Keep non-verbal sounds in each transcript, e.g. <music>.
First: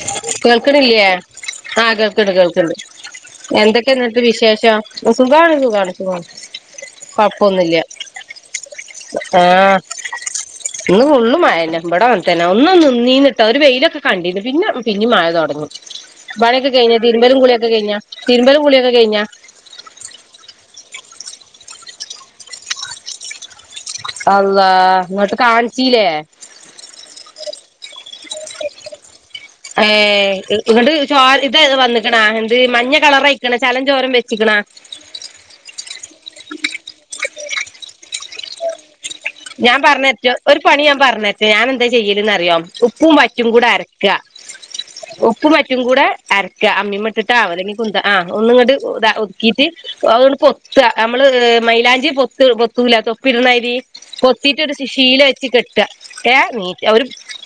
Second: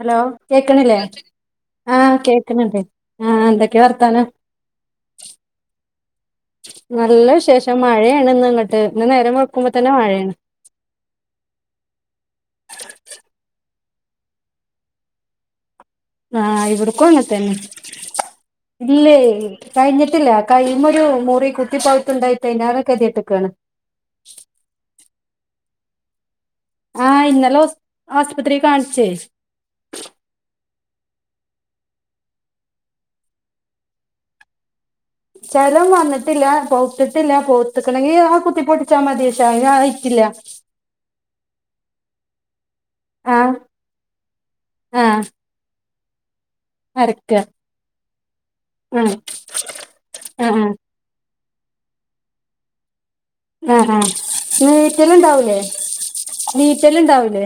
Hello കേക്കണില്ലേ കേൾക്കണില്ല്യേ? ആഹ് കേൾക്ക്ണ്ട് കേൾക്ക്ണ്ട് കേക്കണണ്ട് ആഹ് എന്തൊക്കെയാ എന്തൊക്കെ എന്നിട്ട് വർത്താനം വിശേഷം? സുഖാണ് സുഖാണ് സുഖാണ് നല്ല വിശേഷം കൊഴപ്പൊന്നുമില്ല മഴയാണിന്നിങ്ങട്ട് ഇന്ന് നേരം വെളുക്കുമ്പോ ആഹ് തന്നെ മഴയാണ് ഇന്ന് ഫുള്ളു മഴെന്നെ ഇവിടെ അങ്ങനെത്തന്നെ ഒന്നും നിന്നീനുട്ടോ ഒരു വെയിലൊക്കെ കണ്ടീനു പിന്നെ പിന്നീം മഴ തൊടങ്ങും ആഹ് പണ്യൊക്കെ കഴിഞ്ഞാ ഇവിടക്കും അങ്ങനെ തിരുമ്പലും തന്നെ കുളിയൊക്കെ കഴിഞ്ഞാ? തിരുമ്പലും കുളിയൊക്കെ ഇല്ലേ കഴിഞ്ഞാ? കഴിഞ്ഞിട്ടില്ല കൈയ്യുമ്മേ ഒരു മുറി കുത്തിപ്പഴുത്തുണ്ടായിട്ട് കഴിഞ്ഞ കെതിട്ട്ക്കാ <unintelligible> ണ് അള്ളാ എന്നിട്ട് കാണിച്ചീലേ? ആഹ ഇന്നലെ ഹോസ് ആസ്പത്രീല് കാണിച്ചേ ഏ ഇന്ന്ട്ട് ഇത് വന്ന്ക്കണാ എന്ത് മഞ്ഞ കളറായ് ചലോം ചോരേം വെച്ചിക്കണാ? ചലം വന്നിട്ടില്ല പോത്തിട്ടില്ല പോത്തക്കണെങ്കിൽ ആ കുത്തി പൊട്ടി ച്ചമതി പശ്ശേ ഞാൻ അയിനായിട്ടില്ല പറഞ്ഞറ്റോ ഒരു പണി ഞാന് പറഞ്ഞേരട്ടേ ഞാന് എന്താ ചെയ്യല് ന്നറിയോ? ഉപ്പും പറ്റും ആഹ് കൂടെ അരക്കാ ആഹ് ഉപ്പും പറ്റും കൂടെ അരക്ക അമ്മീമേ അരക്ക ഇട്ടിട്ടാ അല്ലെങ്കി കുന്ത ആ ഒന്നിങ്ങട് ആഹ് ഒതുക്കിയിട്ട് അതിങ്ങട് ആഹ് ആഹ് പൊത്താ നമ്മള് മൈയിലാഞ്ചി പൊത്ത് പൊത്തൂലേ തൊപ്പിടണമാതിരി ആഹ് ആഹ് പൊത്തീട്ട് ഒരു ശീല വെച്ച് നീറ്റലുണ്ടാവൂലേ കെട്ടാ ഏ നീറ്റ ഒരു നീറ്റലുണ്ടാവൂലേ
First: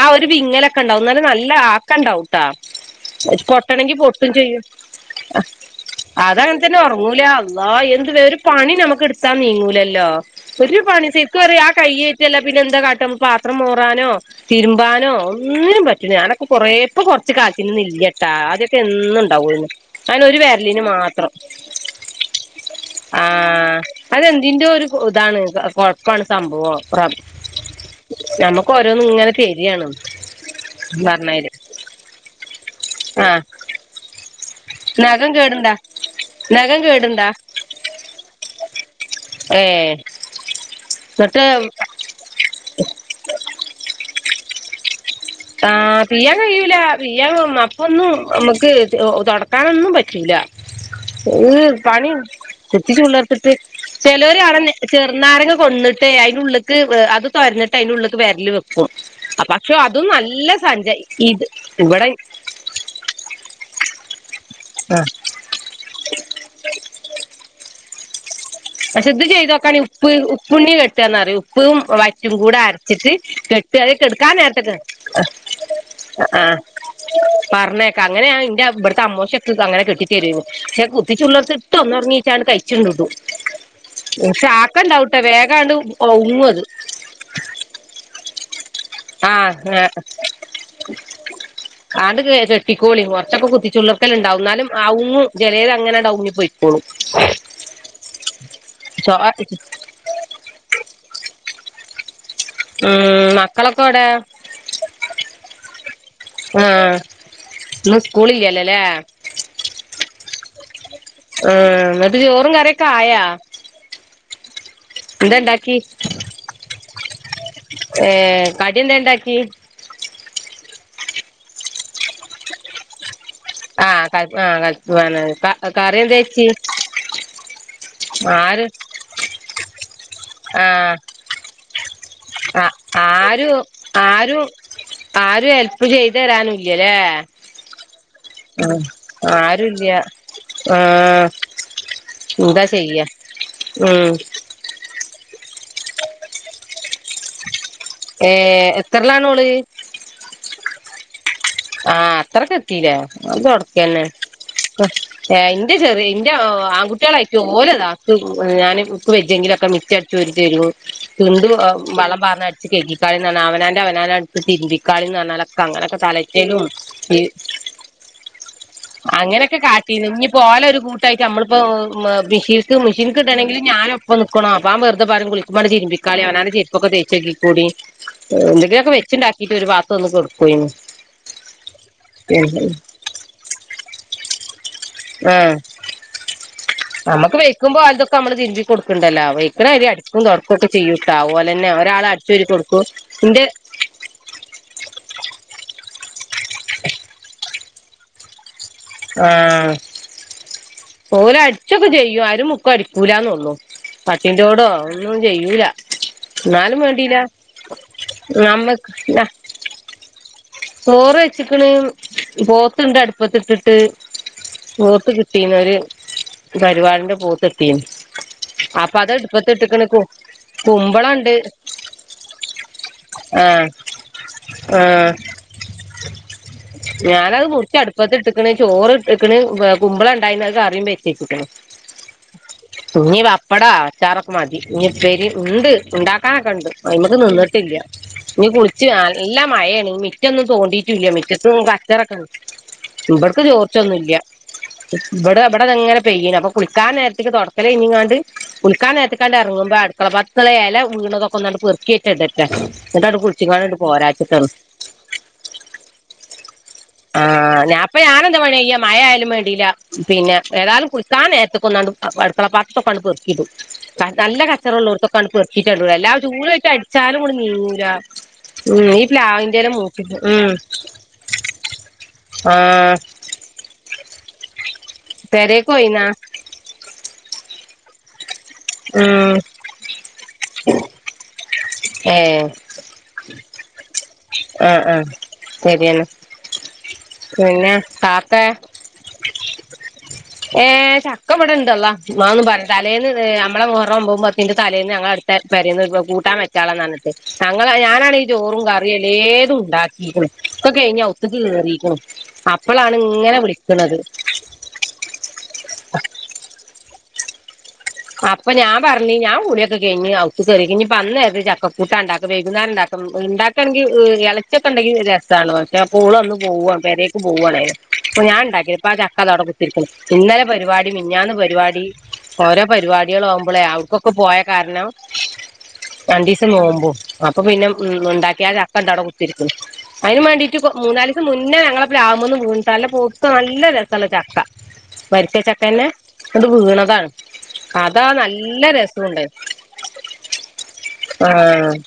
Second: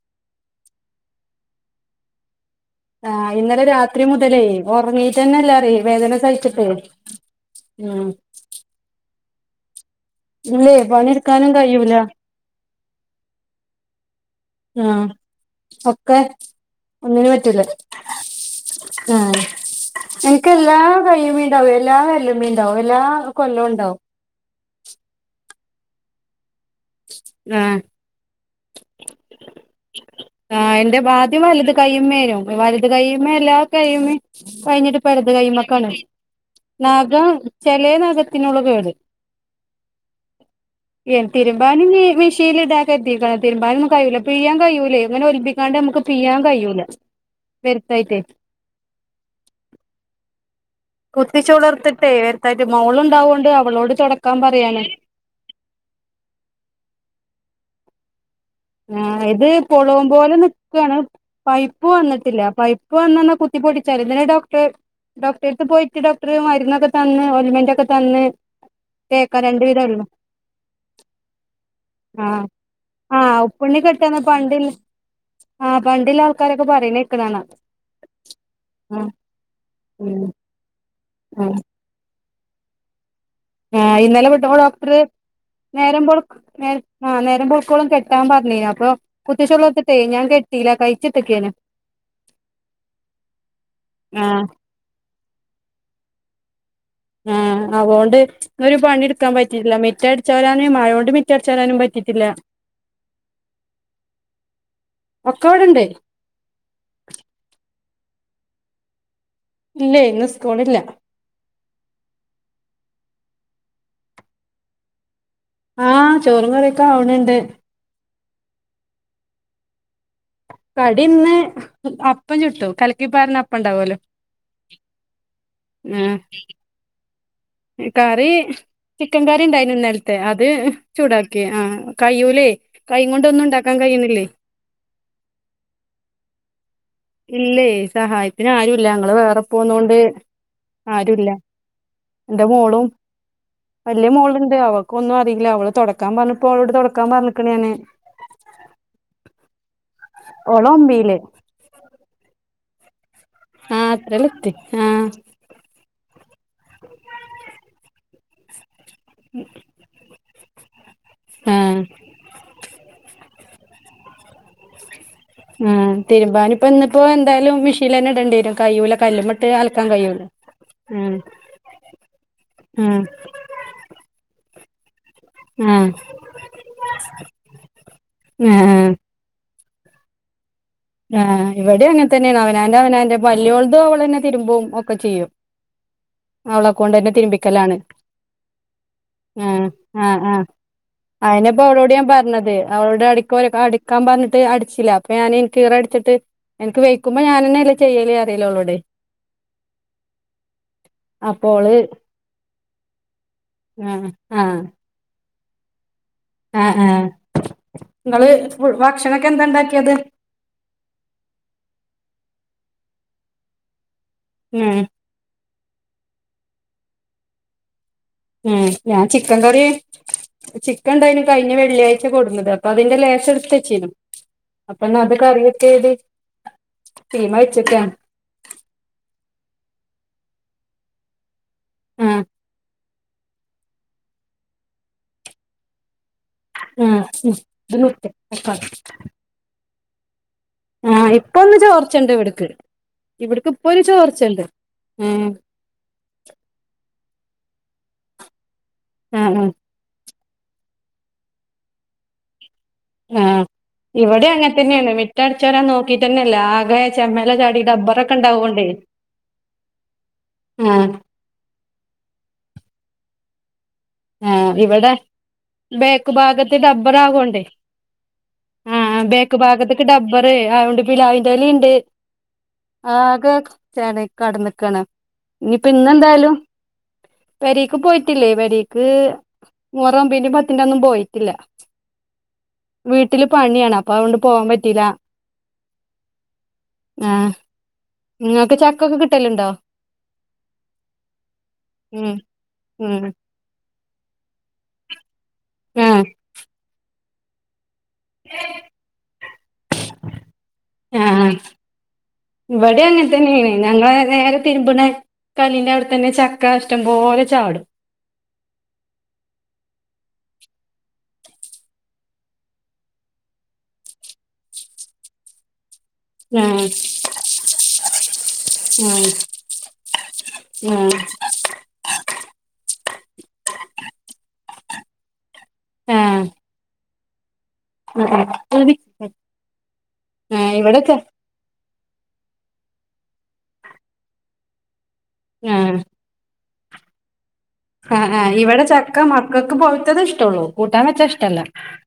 ആഹ് ഒരു വിങ്ങലൊക്കെണ്ടാവും ന്നാലും നല്ല ആക്ക ഇണ്ടാവുംട്ടാ ആഹ് ഇന്നലെ പൊട്ടണെങ്കി രാത്രി പൊട്ടും മുതലേ ചെയ്യും ആഹ് ഉറങ്ങീട്ടന്നെല്ലാറി വേദന സഹിച്ചിട്ടേ അതങ്ങനത്തന്നാ ഒറങ്ങൂല ആ ഉം എന്തു <unintelligible> വേ ഒരു പണി നമ്മക്ക് എടുത്താ നീങ്ങൂലല്ലോ ഇല്ലേ ഒരു പണി സേത്ത <unintelligible> പണിയെടുക്കാനും പറ ആ കഴിയൂല കൈയ്യ് ചിലപ്പ <unintelligible> ന്നെ എന്താ കാട്ടാ പാത്രം മോറാനോ ആഹ് തിരുമ്പാനോ ഒന്നിനും പറ്റുല ഒക്കെ ഞാനൊക്കെ കൊറേ ഒന്നിനും കൊറച്ച് പറ്റൂല കാലത്തിനില്ലാട്ടാ ആദ്യ എന്നും ആഹ് ഉണ്ടാവൂന്ന് അയ്ന്നെ ഒരു എനിക്ക് എല്ലാ വെരലിന് മാത്രം കയ്യുമ്മേണ്ടാവും എല്ലാ വെരലുമ്മേണ്ടാവും എല്ലാ കൊല്ലവും ആഹ് ഉണ്ടാവും അതെന്തിന്റെ ഒരു ഇതാണ് കൊഴപ്പാണ് സംഭവം ആഹ് ഞമ്മക്ക് ഓരോന്നിങ്ങനെ തര്യാണ് ആഹ് എന്റെ ആദ്യം വലത് കയ്യുമ്മേന്നു വലുത് ആ കൈയ്യുമ്മേ എല്ലാ കൈയ്യുമ്മേം കഴിഞ്ഞിട്ട് ഇപ്പെടുത് കൈയ്യുമ്മക്കാണ് നെഖം കേടിണ്ടാ ചെല നെഖത്തിനുള്ളു കേട് ഏ എന്നിട്ട് തിരുമ്പാനിനി മിഷ് <unintelligible> ഇടാ കരിതീക്കണ് തിരുമ്പാനൊന്നും കയ്യൂല പിഴ്യാൻ കയ്യൂലേ ആഹ് പിയ്യാൻ കയ്യൂല പിയ്യാ അപ്പൊന്നും വരുത്തായിട്ടേ ഇമ്മക്കേ തൊടക്കാനൊന്നും പറ്റൂല കുത്തിച്ചു ഈഹ് വളർത്തിട്ടേ പണി വരുത്തായിട്ട് മോളുണ്ടാവോണ്ട് <unintelligible> അവളോട് തൊടക്കാൻ ചെലോര് അട പറയാണ് ചെർന്നാരങ്ങ കൊട്ന്നിട്ടേ അയ്ൻ്റെ ഉള്ളക്ക് അത് തൊരന്നിട്ട് അയ്ൻ്റെ ഉള്ള്ക്ക് വെരല് വെക്കും ഉം ഇത് പക്ഷെ അതും പൊളം പോലെ നല്ല സഞ്ച നിക്കാണ് ഇത് പയ്യ്പ്പ് ഇവിടെ വന്നിട്ടില്ല പയ്യ്പ്പ് വന്നാന്ന കുത്തി പൊട്ടിച്ചാ മതി ഇന്നലെ ഡോക്ടറ് ആഹ് ഡോക്ടറെ എടുത്ത് പോയിട്ട് ഡോക്ടറ് മരുന്നൊക്കെ തന്ന് ഓയിൽമെന്റൊക്കെ തന്ന് പക്ഷെ ഇത് തേക്കാൻ രണ്ട് ചെയ്തോക്കാനീ വിധം ഉള്ളു ഉപ്പ് ഉപ്പുണ്ണി കെട്ടാന്ന് പറയും ഉപ്പും ആ വറ്റും കൂടെ അരച്ചിട്ട് ആ കെട്ട ഉപ്പുണ്ണി അതെ കെട്ടാന്ന് കെടുക്കാൻ പണ്ടിൽ നേരത്ത്ട്ടാ ആഹ് ആ പണ്ടില്ല അഹ് ആഹ് ആൾക്കാരൊക്കെ പറയണേക്കണ കാണാം പറഞ്ഞേ അങ്ങനെയാ ഇൻന്റെ ആ ഇവിടുത്തെ അമോശൊക്ക അങ്ങനെ കെട്ടി ഉം തരാരുന്നു പക്ഷെ ആ കുത്തിച്ചുളുർത്തിട്ട് ഒന്ന് ഒറങ്ങീട്ട് അങ്ങട് കയിച്ചങ്ങടും ആഹ് ഇന്നലെ <unintelligible> ഡോക്ടറ് വേഗാണ്ട് നേരമ്പോ ഒങ്ങും അത് നേര ആഹ് നേരം ബെൾക്കോളും കെട്ടാൻ പറഞ്ഞീനു അപ്പൊ ആഹ് കുത്തിച്ചുളോർത്തിട്ടെ ഞാൻ കെട്ടീല്ല കഴിച്ചിട്ടക്കേനു ആണ്ട് കെട്ടിക്കോളി കോറച്ചക്ക ആ കുത്തിച്ചുള്ളർക്കല്ണ്ടാവും എന്നാലും ഔങ്ങും ജലേത് അങ്ങനെണ്ട് ഊങ്ങി പോയി ആഹ് അവോണ്ട് ഇന്ന് ഒരു ചോ പണിയെടുക്കാൻ പറ്റിട്ടില്ല മിറ്റ അച്ചേരാന് മഴോണ്ട് മിറ്റഅടിച്ചാരാനും പറ്റിട്ടില്ല ഉം മക്കളൊക്കെ ഓടെ ഒക്കെ ഇവിടെണ്ട് ആഹ് ഇന്ന് സ്കൂള് ഇല്ലല്ലോലെ ഇല്ലയി ഇന്ന് സ്കൂള്ല്ല ആഹ് എന്നിട്ട് ചോറും കറിയൊക്കെ ആയാ ന്തെണ്ടാക്കി ആഹ് ചോറും കറിയൊക്കെ ആവ്ണ്ണ്ട് ഏഹ് കടിന്തെണ്ടാക്കി കടി ഇന്ന് അപ്പം ചുട്ടു കലക്കിപ്പാരണ അപ്പ ഉണ്ടാവല്ലോ ആഹ് കലക്കി കറി എന്തെ വച്ചി കറി ചിക്കൻ കറിണ്ടായിന് ഇന്നലത്തെ അത് ആഹ് ചൂടാക്കി ആഹ് കയ്യൂലേ കൈ കൊണ്ട്ന്നും ആരും ഉണ്ടാക്കാൻ കഴിയിന്നില്ലേ ആരും ആരും ഹെൽപ് ചെയ്ത് തരാനുല്ലല്ലേ ഇല്ലയി സഹായത്തിന് ആരുല്ല ഞങ്ങള് വേറെ ആരുല്ല പോന്നൊണ്ട് ആരുല്ല ആഹ് എന്താ ചെയ്യാ വലിയ ഉം മോളുണ്ട് അവൾക് ഒന്നും അറിയില്ല അവള് തോടക്കാൻ പറഞ്ഞപ്പോ അവളോട് തുടക്കാൻ പറഞ്ക്കണ് ഞാന് ഏഹ് എത്രല്ലാണോള് ഒള് ഒമ്പയില് ആഹ് അത്രക്കത്തീലെ അത് ആഹ് തോടക്കന്നെ അത്രല്ലത്തി ആഹ് ന്റെ ചെറിയ എന്റെ ആൺകട്ടികളാരിക്കും ഓലെതാ ഞാന് ക്ക് വെജെങ്കിലൊക്കെ മിറ്റ ചോരിതരും തിണ്ട് വള്ളം പാറ്ന്ന് അടിച്ച് കേക്കിക്കാളിന്ന് പറഞ്ഞ അവനാന്റെ അവനാന അടുത്ത് തിരുബി ക്കാളിന്ന്റഞ്ഞക്ക അങ്ങനൊക്ക തല ഞാനിപ്പോ ഇന്ന് പ്പോ എന്താലും മിഷീൻ തന്നെ ഇടേണ്ടിരും കയ്യൂല കല്ലുമട്ട് അലക്കാൻ കയൂല പോലെ ഒരു കൂട്ടായിട്ട് നമ്മളിപ്പോം മിഷീക്ക് ഉം മിഷീൻക്ക് ഇടണങ്കിൽ ഞാനൊ അപ്പം ഞാൻ വെറുതപറയും കുളിക്കുമ്പേ ആഹ് തിരുമ്പിക്കാളി അവനാൻന്റെ ചെരുപ്പൊക്കെ തേച്ചഗ്ഗി കൂടി ആഹ് എന്തെങ്കിലൊക്കെ വെച്ചുണ്ടാക്കിട്ട് ഒരു പാത്ത് ഒന്ന് കൊടുക്കയിന് ആഹ് ഇവിടേം അങ്ങന തന്നെണ് അവനാന്റെ അവനാന്റെ പല്യോളത് ഓളന്നേതിരുമ്പും ആഹ് നമ്മക്ക് തിരുമ്പിക്കലാണ് വൈക്കുമ്പോ ഓലത് തൊക്കെ നമ്മള് തിരുമ്പി കൊടുക്കണ്ടല്ലോ ആഹ് വൈക്ക്ണരി ആഹ് അടിക്കും തോ ആഹ് ഒക്ക ചെയ്യൂട്ട അയിനിപ്പോ ഓലന്നെ അവളോട് ഒരാൾ അടിച്ചു വാരി തൊടക്കും എന്ത് ക്കാൻ പറഞ്ഞിട്ട് അടിച്ചില അപ്പൊ ഞാൻ ഇൻക്ക് ഈറ ടിച്ചിട്ട് എനക്ക് വൈക്കുമ്പോ ഞാനന്നല്ലേ ചെയ്യല് അറിയില ഓള്ളോടെ ആഹ് ഓല് അപ്പോള് അടിച്ചൊക്കെ ചെയ്യും ആരും മുക്കും അടിക്കൂലന്നൊള്ളു ആഹ് ആഹ് കട്ടിന്റെടോ ഒന്നും ചെയ്യൂല ആഹ് എന്നാലും ആഹ് വേണ്ടീല്ല നമ്മക്ക് ന്താ ണ്ടാക്കിയത് ചോറ് വെച്ച് ക്കണ് പോത്ത്ണ്ട് അടുപ്പത്തിട്ടിട്ട് ഉം പോത്ത് കിട്ടി കിട്ടീനു ന്നൊരു പരിപാടിന്റെ പോത്ത് കിട്ടീനു ഉം ഞാൻ ചിക്കൻ കറി ചിക്കൻ ണ്ടായിന് കുമ്പളണ്ട് കഴിഞ്ഞ വെള്ളിയാഴ്ച കൊടുന്നത് അപ്പൊ അതിന്റെ ലേശം ആഹ് എടുത്തചീനും അപ്പൊന്ന ആഹ് അത് കറിക്കെ ചെയ്ത് തീമേച്ചക്കാണ് <unintelligible> ഇട്ട്ക്ണ് ചോറ് ഇട്ട് ക്ണ് കുമ്പളം ഇണ്ടായിന്ന് അത് കറിയും വെച്ചേച്ച് ക്ക് ണ് ആഹ് ഇഞ്ഞി പപ്പടാ അച്ചാറൊക്കെ മതി ഇനി പ്പേരി ഉണ്ട് ഉണ്ടാ ആക്കെണ്ട് ആഹ് അയിമ്മക്ക് ഉം ഇത് നിന്ട്ടില്ല നിർത്ത് ഇനി കുളിച്ച് നല്ല മഴണ് മിറ്റൊന്നും ആഹ് തോണ്ടിയിട്ടുല്ല ഇപ്പൊ ഒന്ന് മിറ്റത്തും ചോർച്ചണ്ട് കച്ചറക്കണ്ട് ഇവിടക്ക് ഇബ്ട് ക്ക് ഇവിടക്ക് ഇപ്പൊ ഒരു ചോർച്ചൊന്നുല്ല ചോർച്ചണ്ട് ഉം ഇബിടെ അങ്ങന പെയ്യ അപ്പൊ കുളിക്കാ നേരത്തേക്ക് തുക്കൽ ഇഞ്ഞങ്ങണ്ട് കുളിക്കാ ആഹ് നേരത്തക്കണ്ട് ആഹ് ഇറങ്ങുമ്പോ കള പാത്തല വീണതൊക്കെ ഒന്നട്ട പർകിയിട്ട് ഇിട്ട് എന്നിട്ട അഹ് കുളിച്ചിക്ക കാണിട്ട പോരാച്ചിട്ടന്ന് <unintelligible> ഒറ്റടച്ച തരാൻ നോക്കിയിട്ട തന്നല്ല ആ കേ <unintelligible> ആഹ് അപ്പൊ ഞാന എന്താ വേണയ്യ മഴ ആയാലും വേണ്ടീല്ല പിന്നെ ആഹ് ഏതായാലും കു കാൻ നേരത്തെ കൊാണ്ട് അടുക്കള പാത്തൊക്ക കൊണ്ട് പൊറക്കിടും നല്ല ആഹ് കച്ചറം ഇവിടെ ഉള്ളോടത്തൊക്കൊണ് പെറിച്ചിട്ട ഉണ്ട ബേക്ക് എല്ലാ ഭാഗത്ത് ചൂലയിട്ട് ഡബ്ബർ അടിച്ചാലും കൂടി ആവോണ്ടേ നീരാ ഉം ഇപ്ലാവിൻ അകത്തൊ ഡബർ ആണ്ട് പി അറാലി ഉണ്ട് ആ ആകെ ച കടന്നക്കാണ് ഇനി പെരേക്ക് പോയിന്നാ പിന്നെന്തായാലും വരിക്ക് പോയിട്ടില്ലേ വരി ക്ക് ഉം റം പിന്ന പത്തിന്റെ ഒന്നും പോയിട്ടില്ല ഏ വീട്ടില് പണിയാണ് അപ്പൊ അതൊണ്ട് പോവാൻ ആ പറ്റില്ല ആ ശരിയെന്നാ ആഹ് പിന്നെ താത്തേ നിങ്ങക്ക് ചക്കൊക്കെ കിട്ടലുണ്ടോ ഏഹ് ചക്ക ഇട ഇണ്ടല്ലോ ഉം മന്നന്ന് പറ ഉം തലേന്ന് മ്മള മുറ പോകുമ്പോന്റെ തലേന്ന് ഞങ്ങളടു പേരെന് ആഹ് കൂട്ടാൻ വൊുള്ള ഞ ഞ ചോറും കറിയുംല്ലേതും ഉണ്ടാക്കിരിക്കണം ഒക്കെ കഴിഞ്ഞാ ആഹ് ഒത്തക്ക് കേറിരിക്കണം അപ്പോളാണ് ഇങ്ങനെ വിളിക്കുന്നത് വേറെ തരുമ്പുന കലിൻന്റെ അവിടു തന്നെ ചക്ക ഇഷ്ടം പോലെ ചാടും അപ്പൊ ഞാൻ പറഞ്ഞഞ് ഞാൻ കടടിക്കെ കഴിഞ് ക്ക് ക കേറിക്കിനി വന്നത് ചക്കൂട്ടണ്ടാക്കും വൈകുന്നേരംണ്ടാക്ക ഉണ്ട ണെങ്ക് ഇളച്ചൊക്കെ ഉണ്ടെങ്കിൽ രസമാണ് പ പോൾളന്നന്ന് ആഹ് പോകവാ അ പേക്ക് പോകുവാനായിരുന്നു അപ്പോ ഞാൻ ഉണ്ടാക്കിയ ഇപ്പപ്പോ ആഹ് ചക്ക അടെ കുത്തിരിക്കുന്നു ഇന്നലെ പരിപാടി മിഞ്ഞാന്ന് പരിപാടി ഓരോ പരിപാടികൾ ആവുമ്പോളേ അവക്കൊക്കെ പോയ കാരണം ആഹ് ആഹ് രണ്ട് ദിവസം നോവുമ്പോ അപ്പൊ പിന്നെ ഉം ഉണ്ടാക്കി അ ആഹ് അക്കണ്ടട കുത്തിരിക്കുന്നു അതിനന് ആഹ് വേണ്ടീട്ട് ഇവിടെ ച മൂന്നാ മുന്നേ ഞങ്ങളപ്പ ആുമന്ന് പൂിട്ടല്ല പോത്ത നല്ല രസമാണ്ള്ള ചക്ക വരിച്ചച്ചക്ക ആഹ് തന്നെ അത് വീണതാണ് അതാ ആഹ് ആഹ് ഇവിടെ നല്ല ചക്ക രസൂണ്ട് മക്കൾക്ക് പോയിത്തത് ഇഷ്ടള്ളൂ കൂട്ടാൻ വെച്ചാ ഇഷ്ടല്ല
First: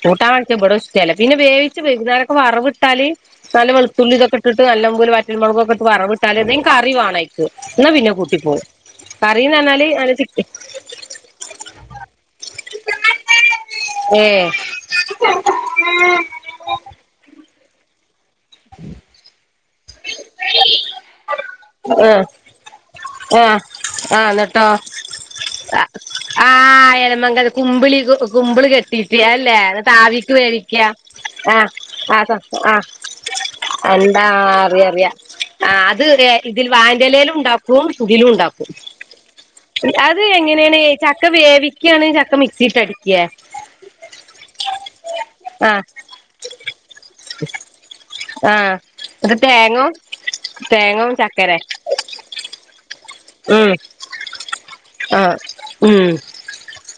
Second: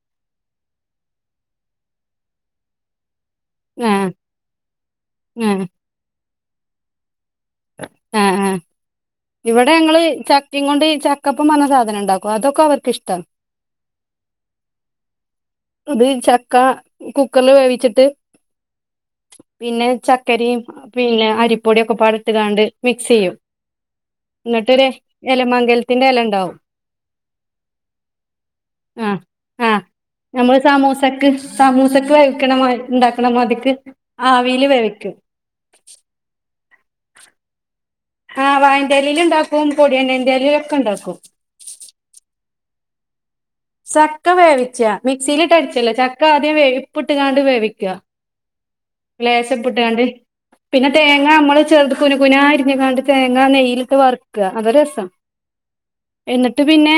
കൂട്ടാ വണിച്ച ഇവിടെ ചില പിന്നെ വേവിച്ച് വെകുന്നതാനൊക്കെ വറവ വിട്ടാല് നല്ല ആഹ് വെളത്തുള്ളിതൊക്കെ ഇട്ട് നല്ല പോല ആഹ് വറ്റൻമളക്ക്കെ് വറ വിട്ടാല എതെങ്കുംറിവാണ എന്നാ പിന്നെ ആഹ് കൂട്ടിപ്പോയി കറി പറന്നാല് അ ഇങ്ങ കൊൊണ്ട് ചക്കപ്പ മനണ സാധനം ഉണ്ടാക്കും അതൊക്കെ അവർക്ക് ഇഷ്ടം ഏഹ്ഹ് ഇത് ചക്ക കുക്കറില് വേവിച്ചിട്ട് ഉം പിന്നെ ചക്കരി പിന്നെ അരിപ്പ പൊടിയൊക്കെ ആഹ് പടത്ത്ണ്ട് മിക്സ് ചെയ്യും ആഹ് എന്നിട്ട് ഇലമങ്ക ആഹ എലമങ്ക കുമ്പിളി കുമ്പിള് ആഹ് കെട്ടിട്ട അല്ലേ ആഹ് താവി നമ്മള് ഇക്ക സമൂസക്ക് ആഹ സമൂസക്ക് വേവിക്കണ മാ ആ ആ ഉണ്ടാക്കണ മാതിക്ക് എന്താ ആവിയില് അറിയറിയാ വേവിക്കും ആ അത് ഇതിൽ വായറലലും ഉണ്ടാക്കും ഇ പുതിലും ആഹ് ഉണ്ടാക്കും വാഴന്റെലേല് ഉണ്ടാക്കും അത് പൊടിയണ്ണേന്റെലേല് ഒക്കെ എങ്ങനെയാണ് ഉണ്ടാക്കും ചക്ക വേവി ഒക്ക ചക്ക മക്സിറ്റ്ട എ ചക്ക വേവിച്ച മിക്സിയിലിട്ട ആ അടിച്ചല്ലോ ചക്ക ആദ്യം വേപ്പ് ഇട്ട്ണ്ട് വേവിക്കുക ആഹ ലേശംപ്പൊട്ട കാണ്ട് പിന്നെ തേങ്ങ ചക്കര നമ്മള് ചെറത് കുന കുന അരിഞ്ഞക്കാണ്ട് തേങ്ങാ ഉം നെയയിലിട്ട് വറക്കുക അതൊ രസം ആ ഉം എന്നിട്ട് പിന്നെ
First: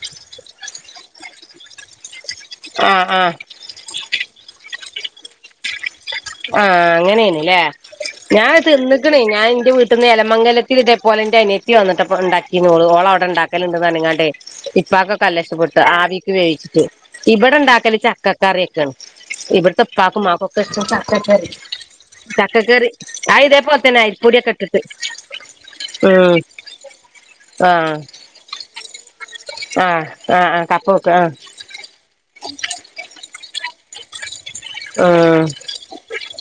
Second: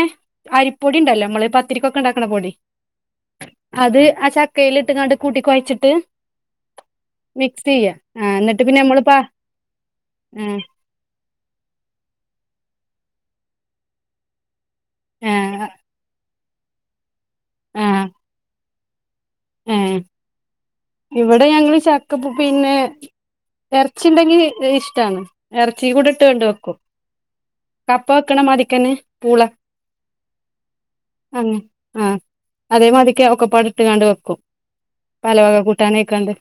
അരിപ്പൊടി ഉണ്ടല്ലോ നമ്മള് പത്തിരിക്കൊക്കെ ഉണ്ടാക്കണ പൊടി ആ ആ അത് ആ ചക്കയില ഇട്ട്ങ്ങാണ്ട് കൂട്ടി കുഴച്ചിട്ട് ആഹ അങ്ങനെയന്നല്ലേ മിക്സ് ചെയ്യ ആ ഞാൻ എന്നിട്ട് പിന്നെ നമ്മള് പ തിന്നിക്കണേ ഞാൻ എന്റെ വീട്ട നിന്ന് ആഹ് എലമംഗലത്തി ഇേ പോലെന്റെ അനിയ ഈ വന്നിട്ട്പ്പ ഉണ്ടാക്കി നോുഓള അവിടെ ഉണ്ടാക്കലുണ്ട്ന്ന്ണങ്ങാട്ടെ ഇപ്പാക്കക്കെല്ല ആഹ് ഇഷ്ടപ്പെട്ട് ആ വേവിച്ചിട്ട് ഇവിടെ ഉണ്ടാക്കല ആഹ് ചക്കക്കാരൊക്കെയാണ് ഇവിടത്തെ ആഹ് ഉപ്പാക്കുംമാക്കൊക്കെ ഇ ഇവിടെ തക്കക്കറി ഞങ്ങള് ചക്ക പിന്നെ തക്കക്കറി ആയിതേപ്പത്തനെ ഇറച്ചി ആയിത് ഉണ്ടെങ്കി പൊടിയ കട്ടട്ട ഇഷ്ടാണ് ഇറച്ചി കൂടി ഇട്ട് കൊണ്ട് വെക്കും ആഹ് കപ്പ വെക്കണ മതിക്കന്നെ പൂള ആഹ് ആഹ് ആഹ് കപ്പ വെക്കും ആഹ് ആ അതേമാതിക്ക് ഒക്കെപ്പാട് ഇട്ട്ുകാണ്ട് വെക്കും പല ആഹ് വക കൂട്ടാനെ ഇക്കണ്ട്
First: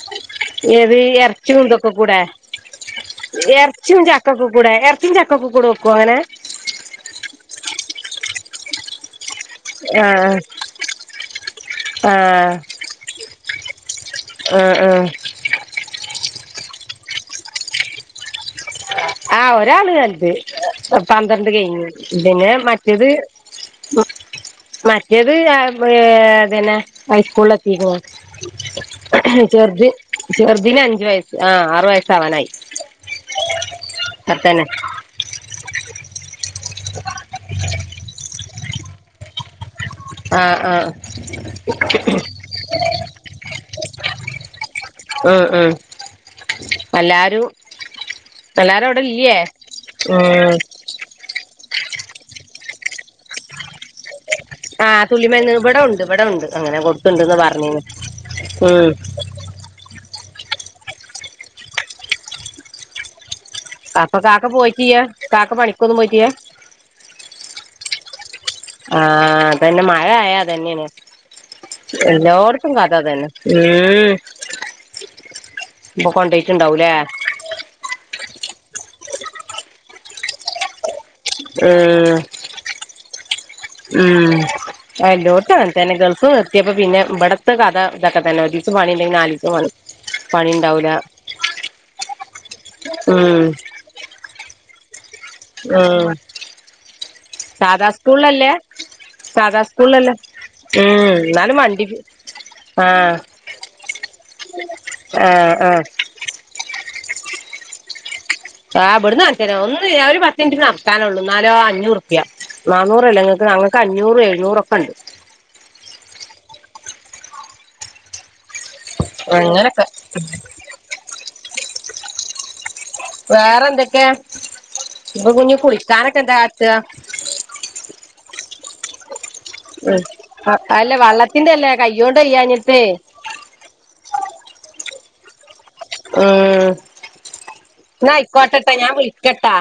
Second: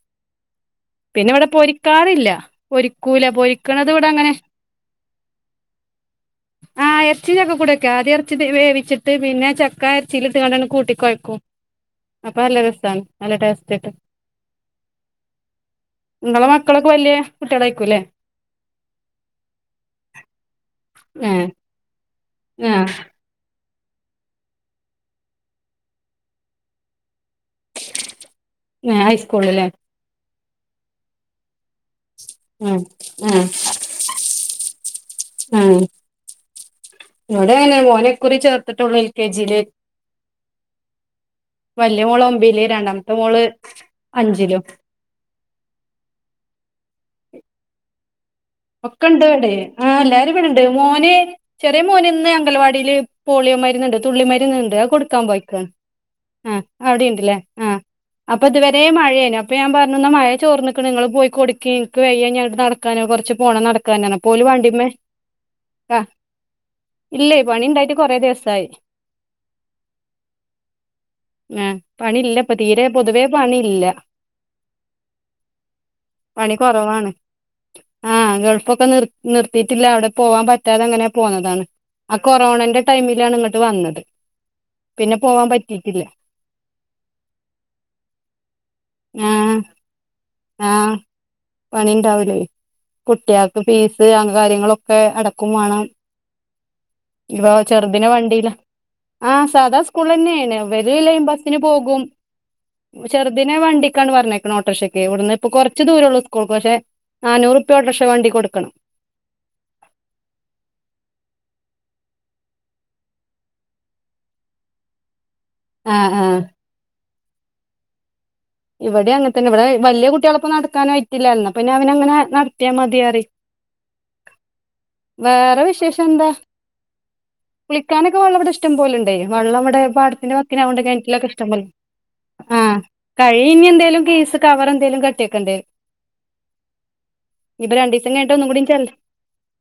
ഏത് ഇറച്ചിയുംതൊക്കെ കൂടെ പൊരിക്കൂല പൊരിക്കണത് ഇറച്ചിയും ഇവിടെ അങ്ങനെ ചാക്കൊക്കെ കൂടെ ചാക്കക്ക കുടക്കങ്ങനെ ആ് ഇച്ച ചക്ക കുടക്കാ അത് ഇറച്ചി വേവിച്ചിട്ട് പിന്നെ ച ക ആഹ് അരിച്ചിലിട്ടണ്ട കൂട്ടി കൊയ്ക്കും അപ്പൊ ആഹ് അല്ല നല്ല ടേസ്റ്റ്ട്ട് ആഹ് ആഹ് നിങ്ങളെ മക്കളൊക്കെ വലിയ കുട്ടികളട ആയിക്കും അല്ലേ ആ ഒരാള് കത് ഏ പന്ത്രണ്ട് കഴിഞ്ഞു പിന്നെ ആ മറ്റേത് മറ്റേത് ന്നെ ഹൈസ്കൂളൊ ആ ഹൈസ്കൂളില്ലേ ചെറുത് ചെറുതിന് അഞ്ച വയസ്സ് ആ ആറു വയസ്സ ആവാനായി ആഹ ഉം നടനെ മോനെക്കുറി ചേർത്തിട്ടുള്ളൂൽ കെ ജിയിലേ ആഹ ആ <inaudible> വലിയ മോള ഒമ്പില രണ്ടാമത്തെ മോള് അഞ്ചിലോ ഉ ഉ എല്ലാരും എല്ലാരും അവിടെ ഒക്കെ ഇണ്ട് ഇല്ലേ ഇവിടെ ആ എല്ലാരും ഉം ഇവിടെണ്ട് മോന് ചെറിയ മോന് ഇന്ന് അങ്കൽവാടിൽ പോളിയോ മരുന്നുണ്ട് തുള്ളി മരുരുന്നുണ്ട് ആ കൊടുക്കാൻ പോയി തുള്ളിമരുന്ന് ഇവിടെ ഉണ്ട് ഇവിടെ ഉണ്ട് അങ്ങനെ കൊടുക്കണ്ടന്ന് അവിടെണ്ടല്ലേ ആ പറഞ്ഞിന്ന് അപ്പൊ ഇതുവരെ ഉം മഴ അപ്പൊ ഞാൻ പറഞ്ഞ മഴ ചോർന്ന നിക്കക്ക് നിങ്ങള്ൾ പോയി കൊടുക്കി നിങ്ങക്ക് വയ്യാ ഞ നടാനോ കുറച്ച് പോണ നടക്ക അപ്പ കാക്ക പോയിറ്റ്യാ കാക്കക്ക് പണിക്കൊന്നു ആ പോയിറ്റ്യ ഇല്ലേ പണി ഉണ്ടായിട്ട് കുറെേ ദിവസായി ആഹ് തന്നെ മഴ ആയാ അതന്നെയാണ് ആഹ് പണില്ല ഇപ്പൊ എല്ലായിടത്തും തീരെ കാഥ അത്‌ പൊതുവേ തന്നെ പണിയില്ല ഉം ഇപ്പൊ പണി കൊണ്ടായിട്ടുണ്ടാവൂലേ കൊറവാണ് ആഹ് ഗൾഫൊക്കെ നി നിർത്തിയിട്ടില്ല അവിടെ പോവാാൻ പറ്റാതെ അങ്ങനെ പോന്നതാണ് ഉം ആഹ് കൊറോണന്റെ ടൈമിലാണ് ഇങ്ങോട്ട് വന്നത് പിന്നെ ആഹ് പോവാൻ ലോട്ട് തന്നെ പറ്റിയിട്ടില്ല ഗൾഫ് എത്തിയപ്പ പിന്നെ ഇവിടത്തെ കഥ ഇതൊക്കെ തന്നെ ഒരു ദിവസം പണില്ലെങ്കിൽ നാല് ദിവസം ആഹ് പണി പണി ഉണ്ടാവില്ല ആഹ് പണി ഉണ്ടാവൂല്ലേ കുട്ടികൾക്ക് ഫീസ് കാര്യങ്ങളൊക്കെ അട ആഹ് ഇപ്പ ചെറുദിനെ വണ്ടില്ല ആഹ് സാധാ സാദാ സ്കൂൾ സ്കൂളിലല്ലേ തന്നെയണ് ഇവര് ഉം ലൈൻ എന്നാലും ബസ്സിന് വണ്ടി പോകും ആഹ് ചെറുദിനെ വണ്ടിക്കാണ് പറഞ്ഞ് അയക്കിണെ ഓട്ടോറിക്ഷയ്ക്ക് ഇവിടന്ന് ഇപ്പൊ ആഹ് കുറച്ച് ആഹ് ദൂരേള്ളൂ സ്കൂൾക്ക് പക്ഷെ ആഹ് നാനുറുപ്പ്യോള്ളക്ഷ വണ്ടിടുക്കണം ആഹ് ഇവിടുന്ന ഒന്ന് ഞ ഒരു പത്ത് മിനിട്ട് നടത്താനേ ഉള്ളൂ എന്നലോ അഞ്ഞൂറ്റുപ്യ നാന്നൂറ അല്ലേ നിങ്ങൾക്ക് ഞങ്ങൾക്ക് അഞ്ഞൂറ് എഴുന്നൂറൊക്കെ ഉണ്ട് ആഹ് ആഹ് ഇവിടെ അങ്ങന തന്നെ ഇവിടെ അങ്ങനൊക്കെ വലിയ കുട്ടികളിപ്പ നടക്കാനായിയിട്ടില്ലായിരുന്ന അപ്പന്ന അവൻ അങ്ങനെ നടത്തിയാ മതിയ വേറെ എന്തൊക്കെ ഇപ്പൊ കുഞ്ഞു വേറെ വിശേഷം കുളിക്കാനൊക്കെ എന്താ ആക്കാ കുളിക്കാനൊക്കെ വെള്ളം ഇവി ഇഷ്ടം പോലണ്ട വെള്ളംമ്മടെ ഉം പാടത്തിന്റെ വക്കനായോണ്ട് അല്ല കിണറ്റിലോക്കെ ഇഷ്ടം വള്ളത്തിന്റെ പോലെ അല്ലേ കയ്യോണ്ട് ആഹ് അരിയാഞ്ഞിട്ടെ കഴി ഇഞ്ഞ എന്തേലും കേസ് കവർ എന്തേലും കട്ടിയൊക്കേണ്ട ഉം രണ്ടീസം എന്നാ കഴിഞ്ഞിട്ട് ഒന്നും കൂടി ആയിക്കോട്ടട്ടാ ചെല്ല ഞാൻ വിളിക്കട്ടാ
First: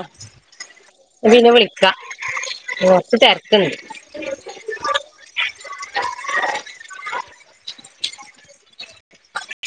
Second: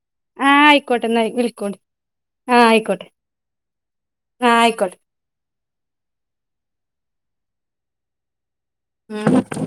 ആഹ് ആയിക്കോട്ടെ എന്നാ പിന്നെ വിളിക്കോണ്ട് വിളിക്ക ആഹ് ആയിക്കോട്ടെ കൊറച്ച് തിരക്കണ്ട് ആഹ് അയിക്കോട്ടെ ഉം